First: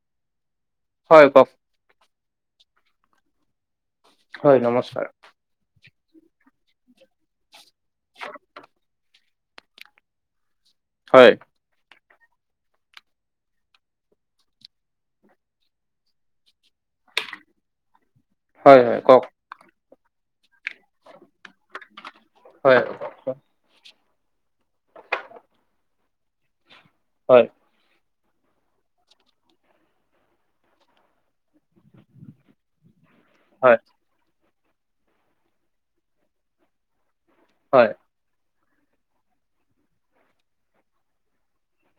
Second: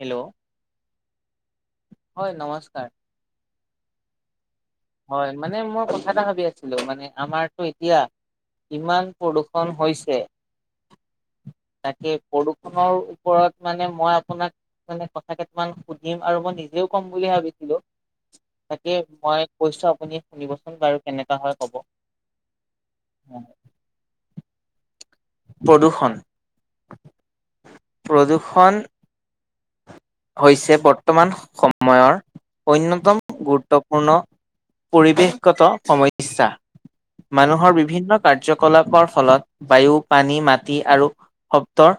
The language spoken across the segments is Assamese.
হেল্ল' হয় কওক। হয় নমস্কাৰ। হয় নমস্কাৰ। হয় মানে মই কথা এটা ভাবি আছিলো মানে আমাৰতো এতিয়া ইমান। প্ৰদূষণ হৈছে। হয়। তাকে প্ৰদূষনৰ ওপৰত মানে মই আপোনাক মানে কথা কেইটামান সুধিম আৰু মই নিজেও। কম বুলি ভাবিছিলো। হয় তাকে হয় কওক মই কৈছো আপুনি শুনিবচোন বাৰু কেনেকা হয় কব। হয়। প্ৰদূৰষণ। হয়। প্ৰদূষণ। হৈছে বৰ্তমান সময়ৰ অন্যতম হয় গুৰুত্বপূৰ্ণ। পৰিৱেশগত সমস্যা মানুহৰ হয় বিভিন্ন কাৰ্য। কাৰ্যকলাপৰ ফলত বায়ু পানী মাটি আৰু শব্দৰ।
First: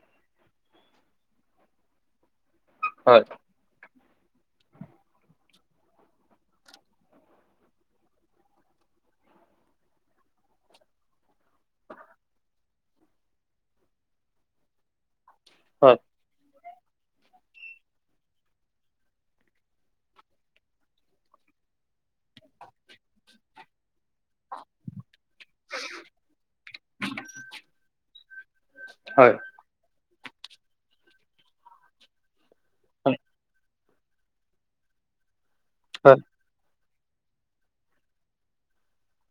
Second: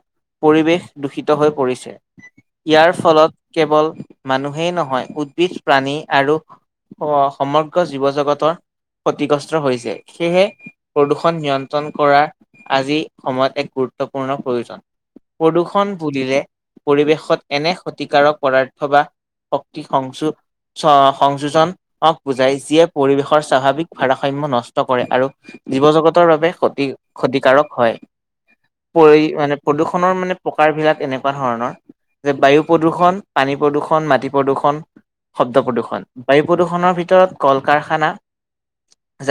পৰিৱেশ দূষিত হৈ পৰিছে ইয়াৰ হয় ফলত কেৱল। মানুহেই নহয় উদ্ভিদ প্ৰাণী আৰু সমগ্ৰ জীৱ জগতৰ। ক্ষতিগ্ৰস্ত হৈছে সেয়েহে প্ৰদূষণ নিয়ন্ত্ৰণ কৰা। আজি সময়ত এক গুৰুত্বপূৰ্ণ প্ৰয়োজন প্ৰদূষণ হয় বুলিলে পৰিৱেশত। এনে ক্ষতিকাৰক পদাৰ্থ বা। শক্তি সংযো সংযোজনক বুজায় যিয়ে পৰিৱেশৰ স্বাভাৱিক। ভাৰাসাম্য নষ্ট কৰে আৰু জীৱ জগতৰ বাবে ক্ষতি ক্ষতিকাৰক হয়। পৰি হয়। মানে প্ৰদূষণৰ মানে প্ৰকাৰ বিলাক এনেকুৱা ধৰণৰ যে বায়ু। প্ৰদূষণ পানী প্ৰদূষণ মাটি প্ৰদূৰষণ শব্দ প্ৰদূষণ হয় বায়ু প্ৰদূষণৰ ভিতৰত। ভৰত কল কাৰখানা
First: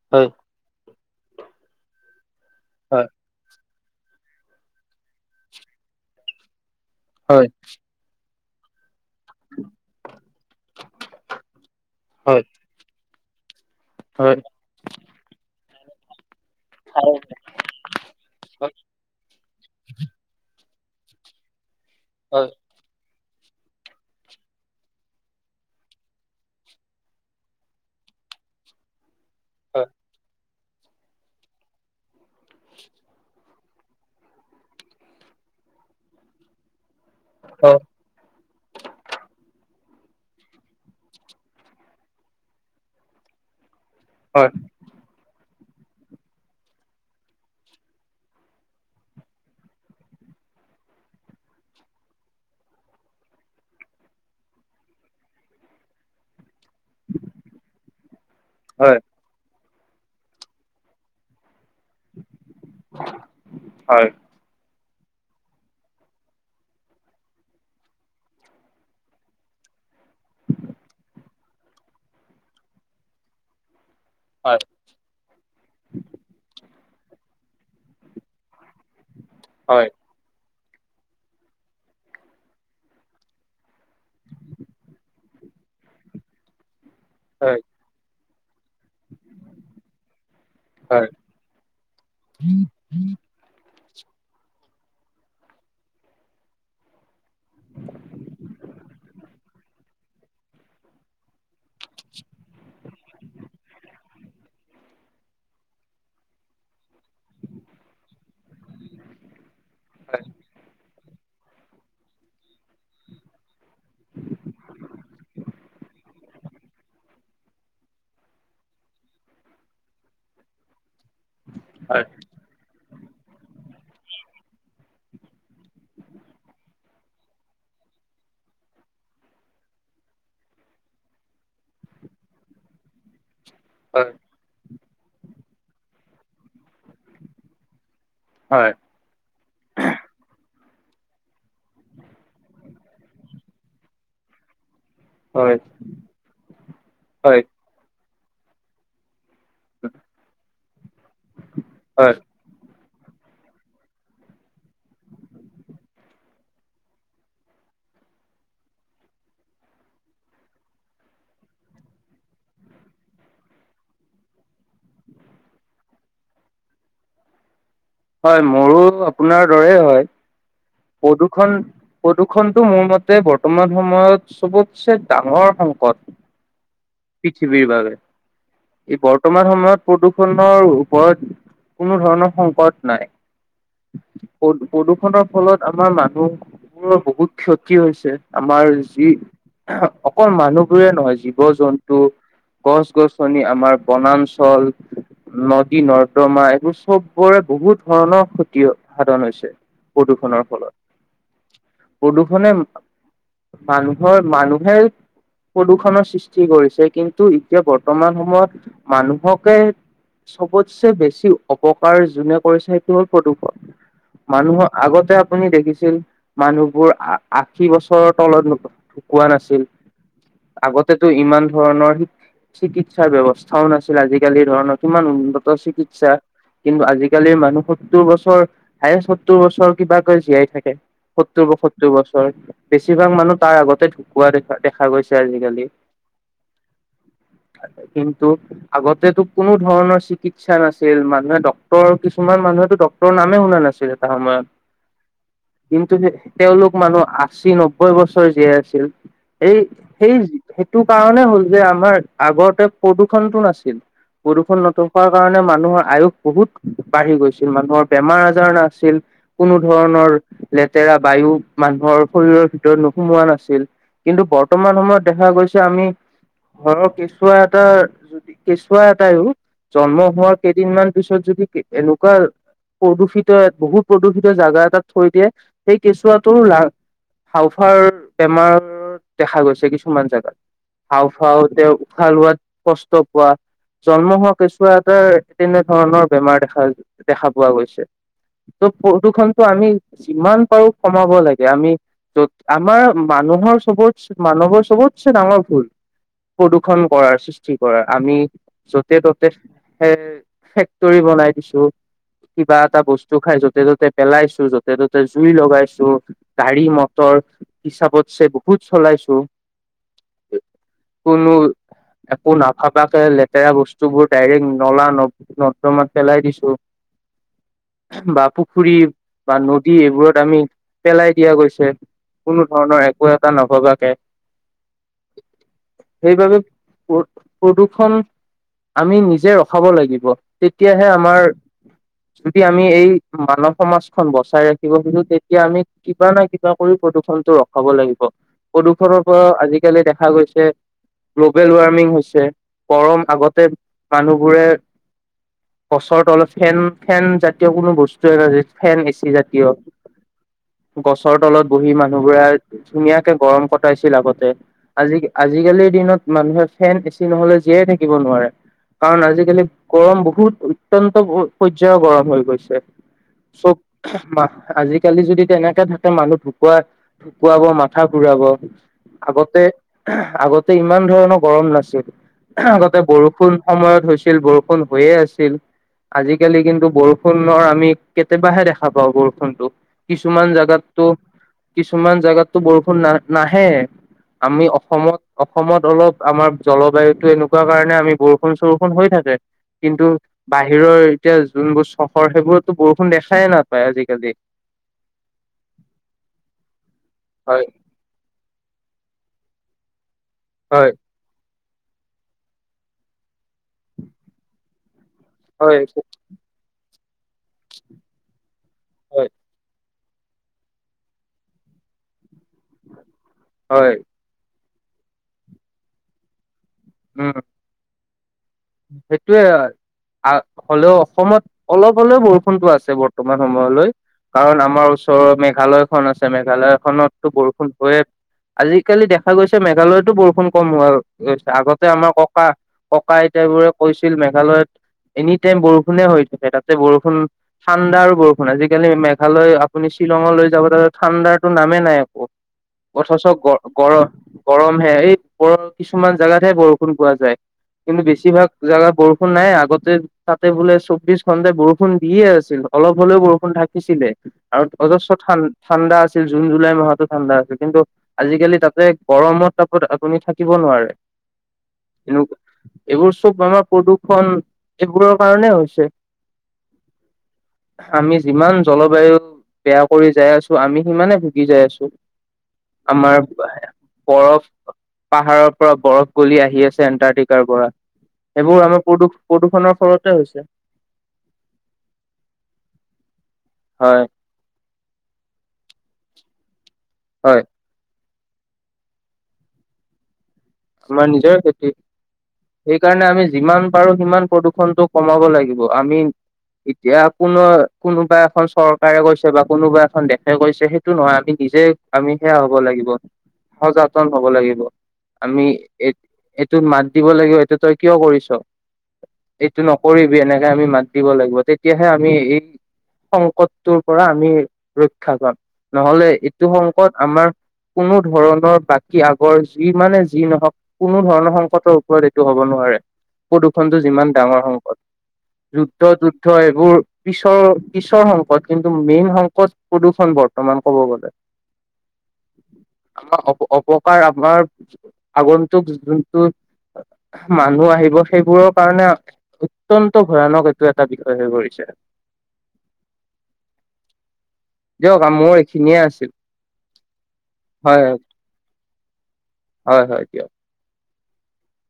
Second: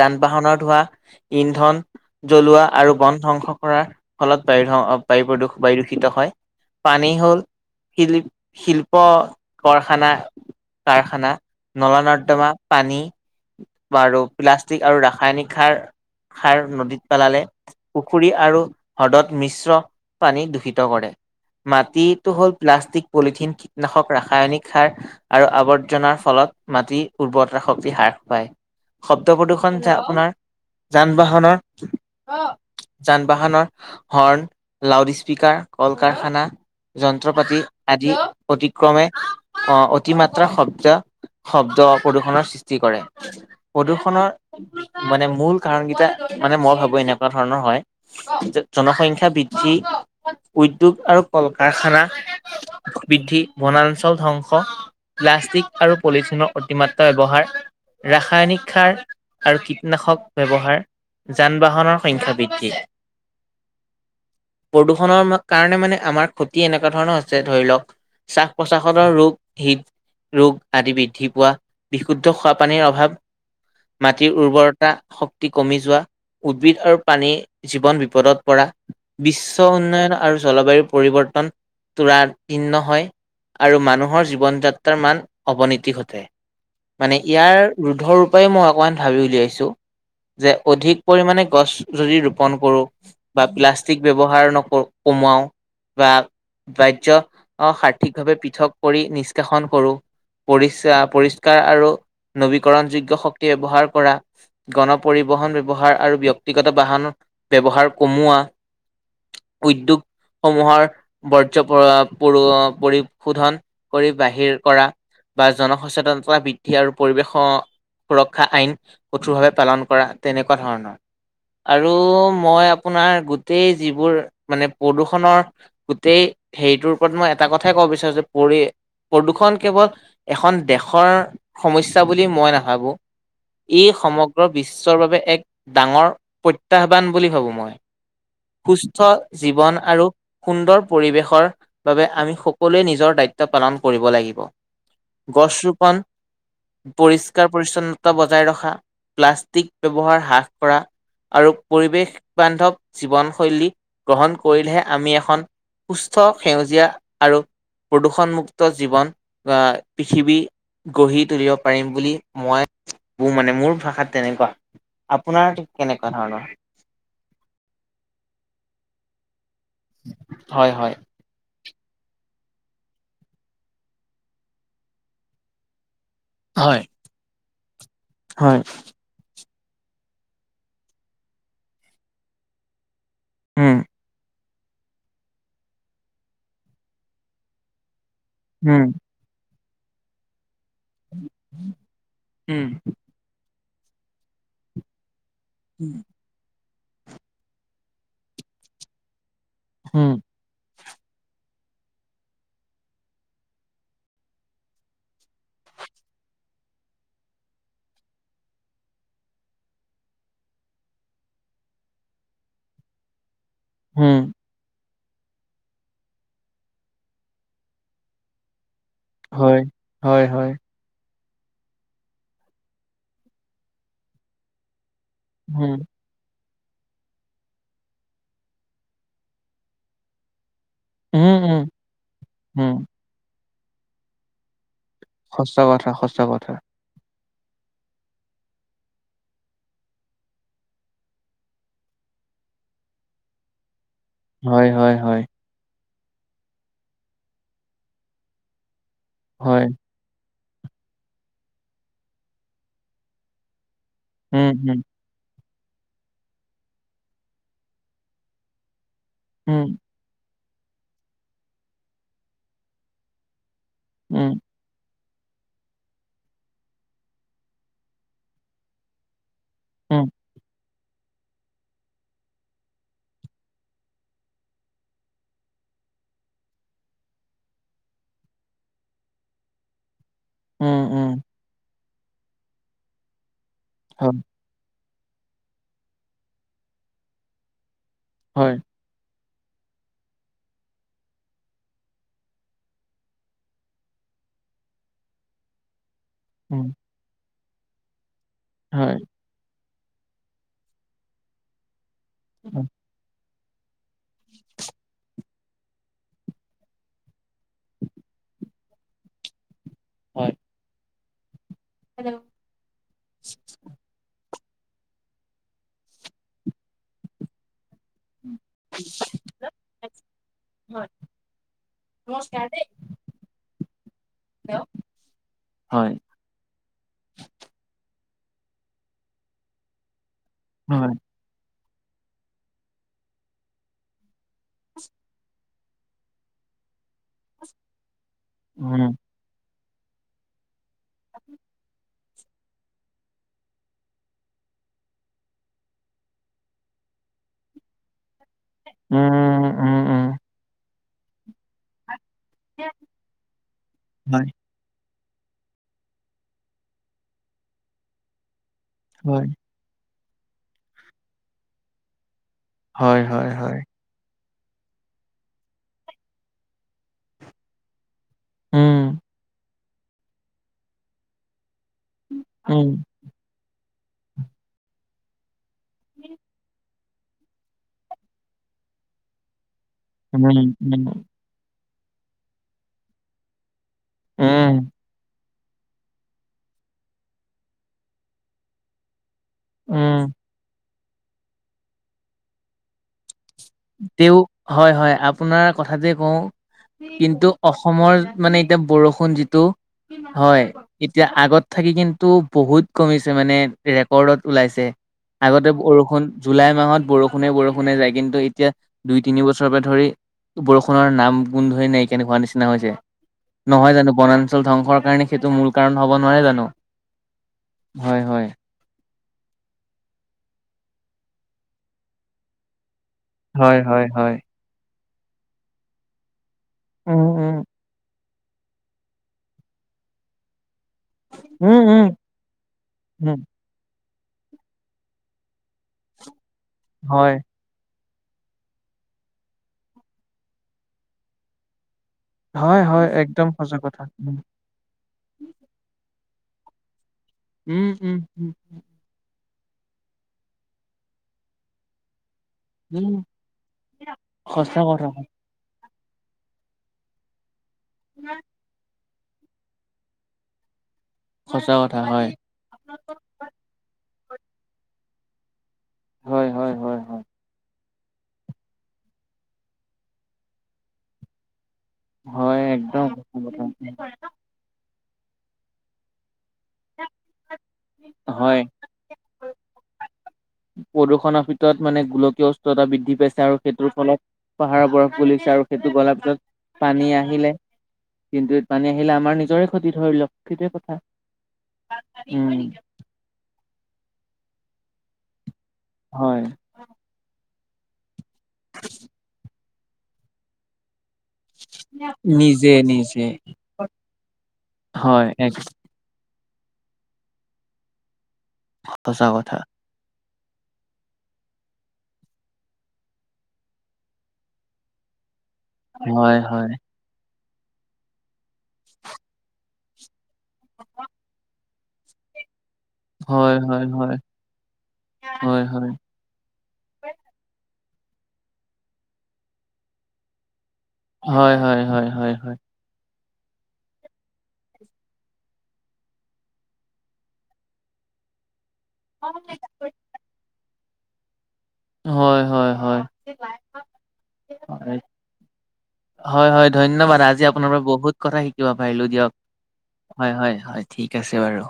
যান হয় বাহনৰ ধোৱা ইন্ধন। জ্বলোৱা আৰু হয় বন ধ্বংস কৰাৰ ফলত বায়ু বায়ু প্ৰদূষ বায়ুদূষিত হয় পানী হয় হ'ল। হয় শিল শিল্প। কাৰখানা কাৰখানা নল হয় নৰ্দমা পানী। বাৰু হয় প্লাষ্টিক আৰু ৰাসায়নিক সাৰ। সাৰ নদীত পেলালে পুখুৰী আৰু হ্ৰদত মিশ্ৰ পানী দূষিত। কৰে মাটিটো হয় হয় হয় হয় হ'ল প্লাষ্টিক। পলিথিন কীটনাশক ৰাসায়নিক সাৰ আৰু আৱৰ্জনাৰ ফলত মাটিৰ উৰ্বৰতা শক্তিৰ সাৰ। পায় শব্দ প্ৰদূ্ষন যে আপোনাৰ যান বাহনৰ। যান বাহনৰ হৰ্ণ লাউড স্পকাৰাৰ কল কাৰখানা। যন্ত্ৰ পাতি হয় আদি অতিক্ৰমে আহ অতিমাত্ৰা শব্দ। শব্দ প্ৰদূৰ্ষণৰ সৃষ্টি কৰে প্ৰদূৰ্ষনৰৰ হয় হয় হয় হয় হয় হয় মানে মূল। কাৰণ কেইটা মানে মই ভাবো এনেকুৱা ধৰণৰ হয় জনসংখ্যা বৃদ্ধি। উদ্যোগ আৰু কল। কাৰখানা বৃদ্ধি বনাঞ্চল ধ্বংস প্লাষ্টিক আৰু পলিথিনৰ। অতিমাত্ৰা ব্যৱহাৰ ৰাসায়নিক সাৰ আৰু কীটনাশক ব্যৱহাৰ যান বাহনৰ সংখ্যা বৃদ্ধি হয় প্ৰদূষণৰ কাৰণে মানে আমাৰ খুতি এনেকুৱা ধৰণৰ আছে ধৰি লওক শ্বাস প্ৰশ্বাসত ৰোগ হদ ৰোগ আদি বৃদ্ধি পোৱা বিশুদ্ধ খোৱাপানীৰ অভাৱ মাটিৰ উৰ্বৰতা শক্তি কমি যোৱা উদ্ভিদ আৰু পানী জীৱন বিপদত পৰা বিশ্ব উন্নয়ন আৰু জলবায়ু পৰিৱৰ্তন ন তৰাপিৰ্ণ হয় আৰু মানুহৰ জীৱন যাত্ৰাৰ মান অৱনীতি ঘটে মানে ইয়াৰ ৰোধৰ পায় মই অকমান ভাবি উলিয়াইছো যে অধিক পৰিমাণে গছ যদি ৰোপন কৰো বা প্লাষ্ট প্লাষ্টিক ব্যৱহাৰ কমোৱাওঁ বা বাহ্য সৰ্থিকভাৱে পৃথক কৰি নিষ্কাশন কৰো পৰিষ্ পৰিষ্কাৰ আৰু নবীকৰণ যোগ্য শক্তি ব্যৱহাৰ কৰা গণ পৰিবহন ব্যৱহাৰ আৰু ব্যক্তিগত বাহনৰ ব্যৱহাৰ কমওোৱা উদ্যোগ সমূহৰ বৰ্জ পৰিশোধন কৰি বাহিৰ কৰা বা জনসচেতনতা বৃদ্ধি আৰু পৰিৱেশৰ সুৰক্ষা আইন কঠোৰ ভাৱে পালন কৰা তেনেকুৱা ধৰণৰ আৰু মই আপোনাৰ গোটেই যিবোৰ মানে প্ৰদূ্ষণৰ গোটেই হেৰিটোৰ ওপৰত মই এটা কথাই ক'ব বিচাৰো যে পৰি প্ৰদূৰ্ষণ কেৱল এখন দেশৰ সমস্যা বুলি মই নাভাবো ই হয় সমগ্ৰ বিশ্বৰ বাবে এক ডাঙৰ প্ৰত্যাহ্বান বুলি ভাবো মই সুস্থ জীৱন আৰু সুন্দৰ পৰিৱেশৰ বাবে আমি সকলোৱে নিজৰ দায়িত্ব পালন কৰিব লাগিব গছ ৰোপন হয় পৰিষ্কাৰ পৰিচ্ছন্নতা বজাই ৰখা প্লাষ্টিক ব্যৱহাৰ হ্ৰাস কৰা আৰু পৰিৱেশ বান্ধৱ জীৱনশৈলী গ্ৰহণ কৰিলেহে আমি এখন সুস্থ সেউজীয়া আৰু প্ৰদূষণমুক্ত জীৱন আহ পৃথিৱী গঢ়ি তুলিব পাৰিম বুলি মই মোৰ মানে মোৰ ভাষাত তেনেকুৱা আপোনাৰ কেনেকুৱা ধৰণৰ হয় মোৰো আপোনাৰ দৰে হয় হয় হয় প্ৰদূ্ষন প্ৰদূৰ্ষণটো মোৰ মতে বৰ্তমান সময়ত চবতছে ডাঙৰ সংকট হয় পৃথিৱীৰ বাবে ই বৰ্তমান সময়ত প্ৰদূষণৰ ওপৰত কোনো ধৰণৰ সংকট নাই হম দ প্ৰদূষনৰৰ ফলত আমাৰ মানুহবোৰৰ বহুত ক্ষতি হৈছে আমাৰ উম যি অকল মানুহ োৰে নহয় জীৱ জন্তু উম গছ গছনি আমাৰ বনাঞ্চল নদী নৰ্দমা এইবোৰ চবোৰে বহুত ধৰণৰ ক্ষতি সাধন হৈছে উম প্ৰদূষণৰ ফলত প্ৰদূষণে মানুহৰ মানুহে প্ৰদূৰণৰ সৃষ্টি কৰিছে কিন্তু এতিয়া বৰ্তমান সময়ত মানুহকে চবতছে বেছি অপকাৰ যোনে পৰিচিত হল প্ৰদূষণ উম মানুহৰ আগত আপুনি দেখিছিল মানুহবোৰ আশী বছৰৰ তলত নতুন শুকোৱা হয় নাছিল হয় হয় আগতে টো ইমান ধৰণৰ চিকিৎসাৰ ব্যয়ৱস্থাও নাছিল আজিকালি ধৰণৰ কিমান উন্নত উম চিকিৎসা কিন্তু আজি কালিৰ মানুহ সত্তৰ বছৰ হায়েচ। সত্তৰ বছৰ কিবাকৈ জীয়াই থাকে। উম সত্তৰ উম পয়সত্তৰ বছৰ উম বেছিভাগ মানুহ তাৰ আগতে ঢুকুৱা দেখায়। দেখা গৈছে সঁচা আজিকালি। কথা সঁচা কথা কিন্তু আগতেো কোনো ধৰণৰ চিকিৎসা নাছিল মানুহে ডক্তৰ ডক্তৰ কিছমান মানুহেতটো ডক্তৰ নামে শুনা নাে হয় হয় হয়। কিন্তু তেওঁলোক মানুহ আশী নব্বৈ বছৰ জীয়াই আছিল। সেই হয়, সেই সেইটো কাৰণে হ'ল যে আমাৰ আগতে প্ৰদূষণতটো নাছিল। উম, প্ৰদূষণ উম, নথকাৰ কাৰণে মানুহৰ আয়ুস বহুত। বাঢ়ি গৈছিল। মানুহৰ বেমাৰ আজাৰ নাছিল। কোনো উম, ধৰণৰ লেতেৰা বায়ু মানুহৰ শৰীৰৰ ভিতৰত সুমোৱা নাছিল কিন্তু উম, বৰ্তমান সময়ত। দেখা গৈছে আমি ঘৰৰ কেঁচুৱা এটা যদি কেঁচুৱা এটাইও জন্ম উম, হোৱাৰ কেইদিনমান পিছত যদি এনেকুৱা প্ৰদূষিত বহুত প্ৰদূষিত জাগা এটাত থৈ দিয়ে। সেই কেঁচুৱাটোৰ লা হাওফাৰ বেমাৰ দেখা গৈছে। কিছুমান জাগা উম, উম, হাওফাওতে উশাহ লোৱাত কষ্ট পোৱা হয়, জন্ম হোৱা কেচুৱা। তাৰ তেনে ধৰণৰ বেমাৰ দেখা দেখা পোৱা গৈছে হয়, ত' প্ৰদূষণ টো আমি যিমান পাৰো কমাব লাগে আমি ত আমাৰ মানুহৰ চবত মানুহৰ চবতছে ডাঙৰ ভুল। উম, প্ৰদূ্ষণ কৰাৰ সৃষ্টি কৰাৰ আমি হয়, য'তে ত'তে ফেক্টৰী বনাই দিছো, কিবা উম, এটা বস্তু খাই য'তে ত'তে পেলাইছো, য'তে ত'তে জুই লগাইছো, গাড়ী মটৰ হিচাপতছে বহুত চলাইছো। হয়। কোনো একো নাভাবাকে লেতেৰা বস্তু বোৰ ডাইৰেক্ট নলা ন নৰ্দমাত পেলাই দিছো। বা পুখুৰী বা নদী এইবোৰত আমি পেলাই দিয়া গৈছে। কোনো ধৰণৰ একো এটা নভবাকে। হেল্ল'! সেইবাবে প্ৰদূৰ্ষণ আমি নিজে ৰখাব লাগিব। হয়, তেতিয়াহে আমাৰ [inaudible] যদি আমি এই মানৱ সমাজখন বচাই ৰাখিব খোজো তেতিয়া আমি, কিবা না কিবা কৰি প্ৰদূষণ টো ৰখাব লাগিব। উম, প্ৰদূষণৰ পৰা আজিকালি দেখা গৈছে। গ্ল'বেল ৱাৰ্মিং হৈ ছে। গৰম আগতে মানুহবোৰে গছৰতলত ফেন ফেন জাতীয় কোনো বস্তু এটা ফেন এচি উম, জাতীয় উম, উম, গছৰ তলত বহি মানুহ বোৰে ধুনীয়াকে গৰম কটাইছিল হয়, আগতে। আজি আজিকালিৰ দিনত মানুহে ফেন এচি নহ'লে জীয়াই থাকিব নোৱাৰে। কাৰণ হয়, আজিকালি গৰম বহুত অত্যন্ত পৰ্যায়ৰ গৰম হৈ গৈছে। হয়, হয়, হয়, [unintelligible] আজিকালি যদি তেনেকে থাকে মানুহ ঢুকুৱা ঢুকুৱাব মাথা ঘূৰাব, উম, আগতে আগতে ইমান ধৰণৰ গৰম না ছিল, উম, আগতে বৰষুণ সময়ত হৈছিল। বৰষুণ হৈয়ে আছিল। আজিকালি কিন্তু বৰষুণৰ আমি কেতিয়াবাহে দেখা পাওঁ বৰষুণটো। উম, কিছুমান জাগাতটো উম, কিছুমান জাগাতটো বৰষুণ ন নাহে, আমি উম, অসমত অসমত অলপ আমাৰ জলবায়ুটো এনেকুৱা কাৰণে আমি বৰষুণ চৰষুণ হৈ থাকে। কিন্তু উম। বাহিৰৰ এতিয়া যোনবোৰ চহৰ সেইবোৰতটো বৰষুণ দেখায়াই না তেওঁ হয় হয়। আপোনাৰ কথাতে কওঁ কিন্তু হয় অসমৰ মানে এতিয়া বৰষুণ যিটো হয় এতিয়া আগত থাকি কিন্তু বহুত কমিছে মানে ৰেকৰ্ডত ওলাইছে। আগতে হয়, বৰষুণ জুলাই মাহত বৰষুণে বৰষুণে যায় কিন্তু এ দুই হয়, তিনি বছৰৰ পৰা ধৰি বৰষুণৰ নাম গোন্ধই নাই তেনেকোৱা নিচি এনে হৈছে হয়, নহয় জানো? বনাঞ্চল ধ্বংসৰ কাৰণে সেইটো মূল কাৰণ হব নোৱাৰে জানো? উম। হয় হয়। সেইটোয়ে হলেও অসমত অলপ হ'লেও বৰষুণতো আছে বৰ্ত মান হয় সময়লৈ হয় হয় কাৰণ আমাৰ ওচৰৰ মেঘালয় খন আছে মে ঘালয় খনতটো উম উম বৰষুণ হয়ে। আজিকালি দেখা গৈছে মেঘালয়তো বৰষুণ কম হ'ল। উম আগতে উম আমাৰ ককা ককা আই উম তা বোৰে কৈছিল মেঘালয়ত এনিটাইম বৰষুণ হৈ থাকে তাতে বৰষুণ হয় ঠাণ্ডাৰ বৰষুণ আজিকালি মেঘালয় আপুনি শ্বিলঙলৈ যাব তাতে ঠাণ্ডাৰ টো নামেই নাই। হয় হয় অথচ একদম সঁচা কথা গৰম উম। গৰমহে এই ওপৰৰ কিছুমান জাগাত হে বৰষুণ পোৱা যায়। উম উম। বেছি ভাগ উম, জাগাত বৰষুণ নাই আগতে তাতে বোলে চৌবিশ ঘণ্টাই বৰষুণ দিয়ে ছে অলপ উম, হলেও বৰষুণ থাকিছিলে আৰু সঁচা কথা, অজস্ৰ ঠাণ্ডা আছি ল জুন জুলাই মাহতো ঠাণ্ডা আছিল কিন্তু আজিকালি তাতে গৰমত তাকো আপুনি থাকিব নোৱাৰে সঁচা কথা এনে হয় এইবোৰ চব আমাৰ প্ৰদূষণ এইবোৰৰ কাৰণে হৈছে হয়, হয়, হয়, হয়, আমি যিমান জলবায়ু বেয়া কৰি যাই আছো আমি সিমানে ভুগি যাই আছো হয়, একদম আমাৰ সঁচা কথা। বৰফ পাহাৰৰ পৰা বৰফ গলি আহি আছে এন্টাৰ্টিকাৰ পৰা সেবোৰ হয়, আমাৰ প্ৰদূষ প্ৰদূষণৰ ফলত প্ৰদূষণৰ ভিতৰত মানে গোলকীয় উষ্ণতা বৃদ্ধি পাইছে আৰু সেইটোৰ হয় ফলত পাহাৰৰ বৰফ গলিছে আৰু সেইটো গলা পিছত পানী হয় আহিলে কিন্তু পানী আহিলে আমাৰ নিজৰে ক্ষতি ধৰি লওঁক আমাৰ নিজৰ ক্ষতি উম, সেইকাৰণে আমি যিমান পাৰো সিমান প্ৰদূষণটো কমাব লাগিব আমি হয়, এতিয়া কোনো কোনোবা এখন চৰকাৰে কৈছে বা কোনোবা এ এখন দেশে কৈছে সেইটো নহয় আ নিজে আমি সেয়া হ'ব নিজে লাগিব নিজে সযাতন হব লাগিব হয়, আমি এক এইটোত মাত দিব লাগিব এইটো তই কিয় কৰিছ সঁচা কথা। এইটো নকৰি বুলি এনেকে আমি মাত দিব লাগিব তেতিয়াহে আমি এই সংকটটোৰ পৰা আমি ৰক্ষা পাম নহলে হয়, এইটো হয়, সংকট আমাৰ কোনো ধৰণৰ বাকী আগৰ যি মানে যি নহওক কোনো ধৰণৰ সংকটৰ ওপৰত এইটো হব নোৱাৰে হয়, প্ৰদূষণটো হয়, যিমান হয়, ডাঙৰ সংকট হয়, হয়, যুদ্ধ হয়, যুদ্ধ এইবোৰ পিছৰ পিছৰ সংকট কিন্তু মেইন সংকট প্ৰদূষণ বৰ্তমান ক'ব গ'লে হয় হয় হয় হয় আমাৰ অপকাৰ আমাৰ আগন্তুক যোনটো মানুহ আহিব সেইবোৰক কাৰণে অত্যন্ত ভয়ানক এইটো এটা বিষয় হৈ পৰিছে হয় হয় হয় হয় দিয়ক মোৰ এইখিনি হয় হয় ধন্যবাদ আজি আপোনাৰ পৰা হয় বহুত কথা শিকিব পাৰিলোঁ দিয়ক হয় দিয়ক হয় হয় হয় ঠিক আছে বাৰু